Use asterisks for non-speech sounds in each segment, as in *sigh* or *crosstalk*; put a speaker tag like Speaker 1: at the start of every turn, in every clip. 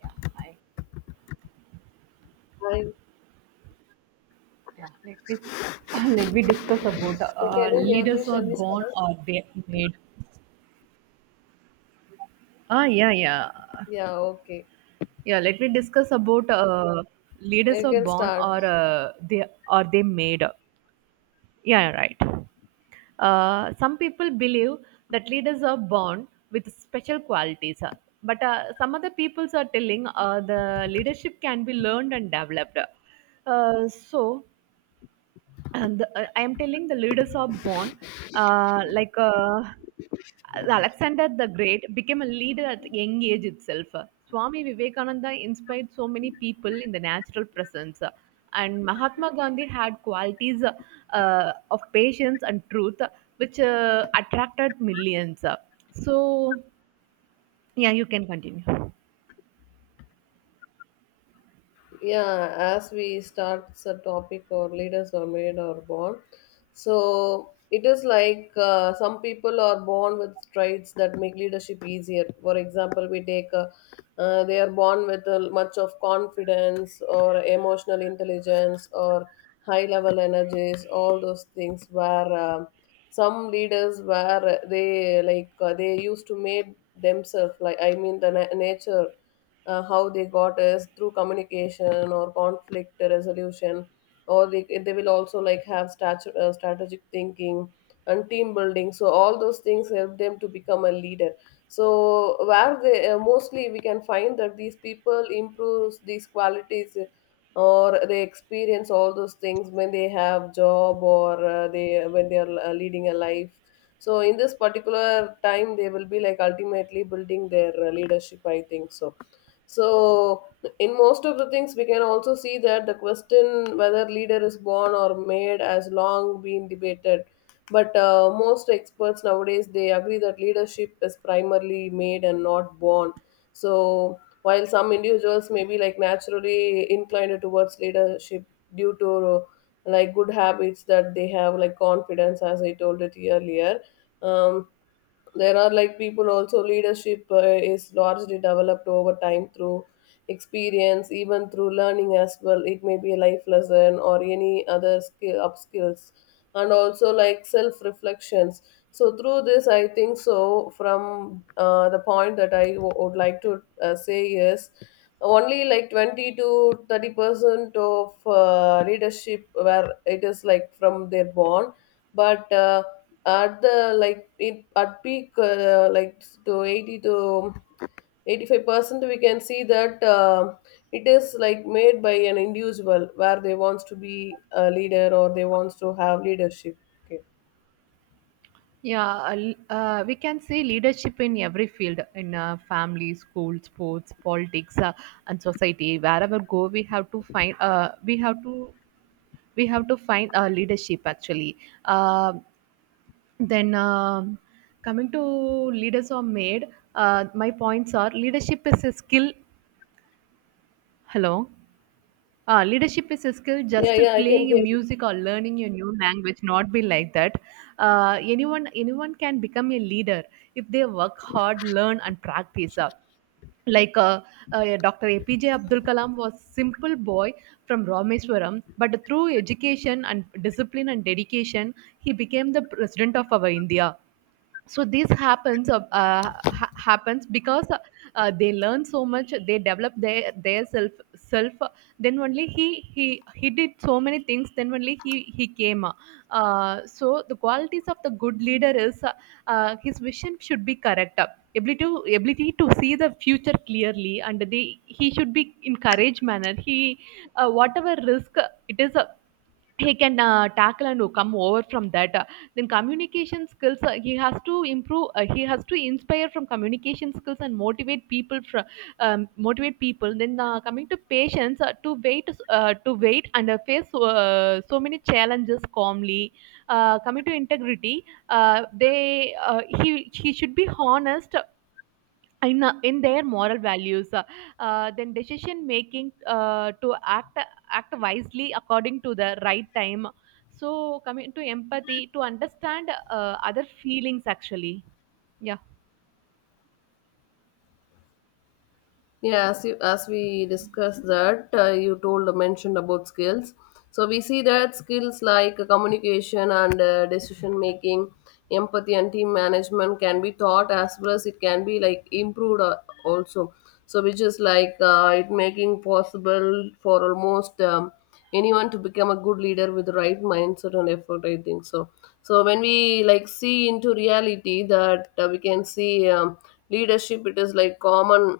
Speaker 1: Yeah, hi.
Speaker 2: Hi. Yeah.
Speaker 1: Yeah, let me *coughs* *clears throat* let me discuss about
Speaker 2: Can you hear me?
Speaker 1: leaders are
Speaker 2: Shall we
Speaker 1: born
Speaker 2: start?
Speaker 1: or made. Ah, yeah,
Speaker 2: Yeah, okay.
Speaker 1: yeah. Let me discuss about leaders
Speaker 2: You
Speaker 1: are
Speaker 2: can
Speaker 1: born
Speaker 2: start.
Speaker 1: or they are they made. Yeah, right. Some people believe that leaders are born with special qualities, but some other peoples are telling the leadership can be learned and developed. Uh, so I am telling the leaders are born. Uh, like uh, Alexander the Great became a leader at young age itself. Swami Vivekananda inspired so many people in the natural presence, and Mahatma Gandhi had qualities of patience and truth, which attracted millions. So, yeah, you can continue.
Speaker 2: Yeah, as we start the topic or leaders are made or born, so it is like some people are born with traits that make leadership easier. For example, we take they are born with much of confidence or emotional intelligence or high level energies, all those things. Where some leaders, where they like they used to made themselves, like I mean the nature. How they got is through communication or conflict resolution, or they will also like have strategic thinking and team building. So all those things help them to become a leader. So where they mostly, we can find that these people improves these qualities, or they experience all those things when they have job, or they when they are leading a life. So in this particular time they will be like ultimately building their leadership, I think so. So, in most of the things, we can also see that the question whether leader is born or made has long been debated. But most experts nowadays, they agree that leadership is primarily made and not born. So, while some individuals may be like naturally inclined towards leadership due to like good habits that they have, like confidence, as I told it earlier. Um, there are like people, also leadership is largely developed over time through experience, even through learning as well. It may be a life lesson or any other skill up skills, and also like self reflections. So through this, I think so, from the point that I would like to say is, only like 20 to 30% of leadership where it is like from their born, but at the like, it at peak like to 80 to 85% we can see that it is like made by an individual where they wants to be a leader or they wants to have leadership. Okay.
Speaker 1: Yeah, we can see leadership in every field in family, school, sports, politics, and society. Wherever go, we have to find. Uh, we have to find leadership actually. Uh, then Coming to leaders are made. My points are leadership is a skill. Hello. Ah, leadership is a skill just
Speaker 2: Yeah, yeah, I can
Speaker 1: playing a
Speaker 2: hear.
Speaker 1: music or learning a new language not be like that, anyone can become a leader if they work hard learn and practice, like uh, Dr. APJ Abdul Kalam was simple boy from Rameswaram, but through education and discipline and dedication, he became the president of our India. So this happens because they learn so much, they develop their self then only he did so many things, then only he came. So the qualities of the good leader is, his vision should be correct, ability to see the future clearly, and they he should be in courage manner. He Whatever risk it is, he can tackle and come over from that. Then Communication skills, he has to improve. He has to inspire from communication skills and motivate people from motivate people. Then coming to patience, to wait and face so many challenges calmly. Coming to integrity, uh, they he should be honest in their moral values. Then Decision making, to act wisely according to the right time. So coming to empathy, to understand other feelings actually. Yeah.
Speaker 2: Yeah, as we discussed that, you told mentioned about skills. So we see that skills like communication and decision making, empathy and team management can be taught as well as it can be like improved, also. So which is like it making possible for almost anyone to become a good leader with the right mindset and effort. I think so. So when we like see into reality that we can see leadership, it is like common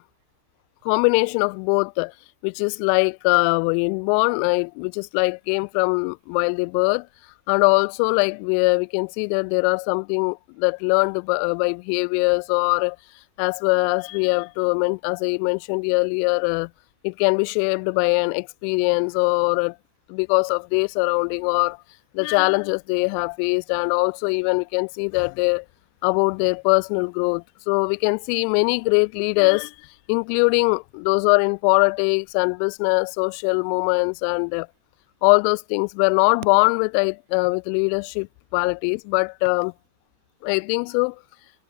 Speaker 2: combination of both, which is like inborn, which is like came from while they birth, and also like we can see that there are something that learned by behaviors, or as well as we have to men- as I mentioned earlier, it can be shaped by an experience, or a, because of their surrounding, or the challenges they have faced, and also even we can see that they're about their personal growth. So we can see many great leaders including those who are in politics and business, social movements, and all those things were not born with with leadership qualities, but I think so,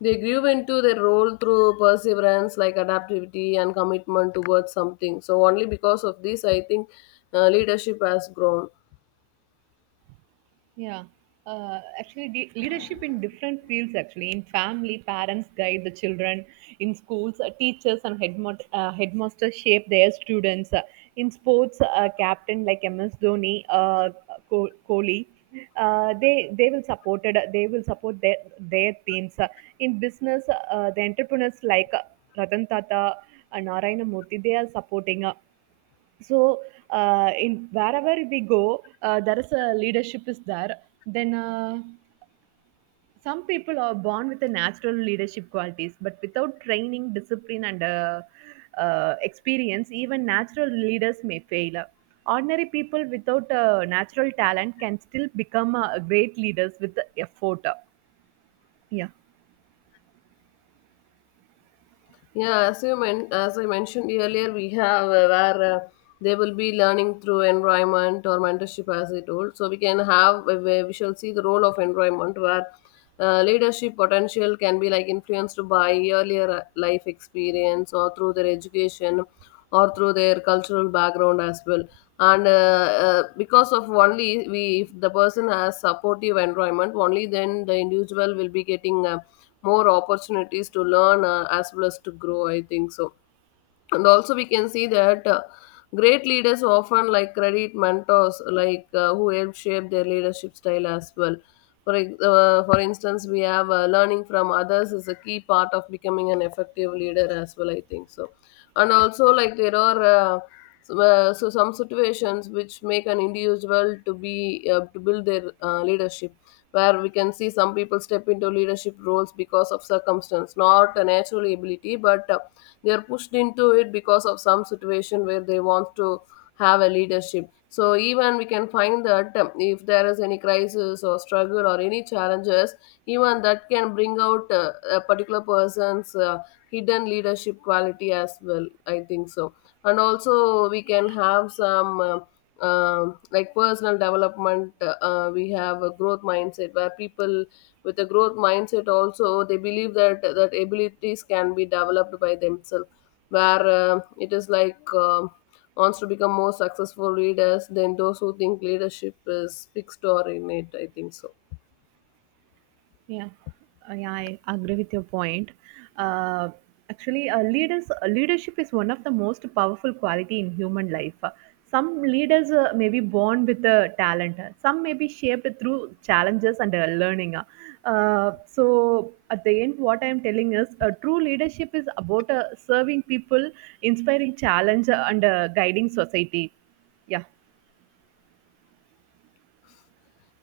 Speaker 2: they grew into their role through perseverance, like adaptivity and commitment towards something. So, only because of this, I think leadership has grown.
Speaker 1: Yeah. Actually, the leadership in different fields, actually, in family, parents guide the children, in schools, teachers and headmo headmasters shape their students. In sports, captain like MS Dhoni, Kohli, they will support it, they will support their teams. In business, the entrepreneurs like Ratan Tata and Narayana Murthy, they are supporting. So in wherever we go, there is a leadership is there. Then Some people are born with the natural leadership qualities, but without training discipline and, experience, even natural leaders may fail. Ordinary people without natural talent can still become great leaders with the effort. Yeah.
Speaker 2: Yeah, as I mentioned earlier, we have where they will be learning through environment or mentorship, as I told. So we can have where we shall see the role of environment where leadership potential can be like influenced by earlier life experience or through their education or through their cultural background as well. And because of only we, if the person has supportive environment, only then the individual will be getting. More opportunities to learn, as well as to grow, I think so. And also we can see that great leaders often like credit mentors, like who help shape their leadership style as well. For instance, we have learning from others is a key part of becoming an effective leader as well, I think so. And also like, there are so some situations which make an individual to be to build their leadership, where we can see some people step into leadership roles because of circumstance, not a natural ability, but they are pushed into it because of some situation where they want to have a leadership. So even we can find that if there is any crisis or struggle or any challenges, even that can bring out a particular person's hidden leadership quality as well, I think so. And also we can have some like personal development, we have a growth mindset where people with a growth mindset also, they believe that abilities can be developed by themselves, where it is like wants to become more successful leaders than those who think leadership is fixed or innate, I think so.
Speaker 1: Yeah, yeah, I agree with your point. Uh, actually, leadership is one of the most powerful quality in human life. Some leaders may be born with the talent. Some may be shaped through challenges and learning. So at the end, what I am telling is, true leadership is about serving people, inspiring challenge, and guiding society. Yeah,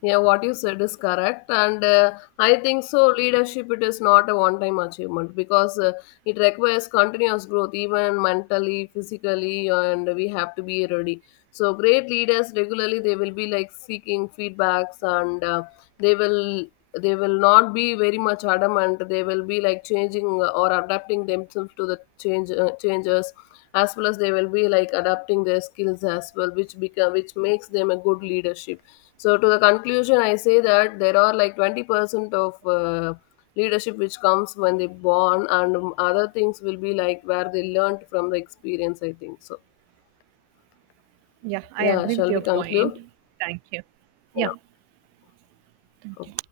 Speaker 2: Yeah, what you said is correct, and I think so. Leadership, it is not a one-time achievement because it requires continuous growth, even mentally, physically, and we have to be ready. So, great leaders regularly they will be like seeking feedbacks, and they will they will not be very much adamant. They will be like changing or adapting themselves to the changes, as well as they will be like adapting their skills as well, which makes them a good leadership. So to the conclusion, I say that there are like 20% of leadership which comes when they born, and other things will be like where they learned from the experience. I think so.
Speaker 1: yeah, I
Speaker 2: Yeah,
Speaker 1: agree with
Speaker 2: shall
Speaker 1: your
Speaker 2: we
Speaker 1: point.
Speaker 2: conclude?
Speaker 1: Thank you.
Speaker 2: Yeah.
Speaker 1: Yeah.
Speaker 2: Okay.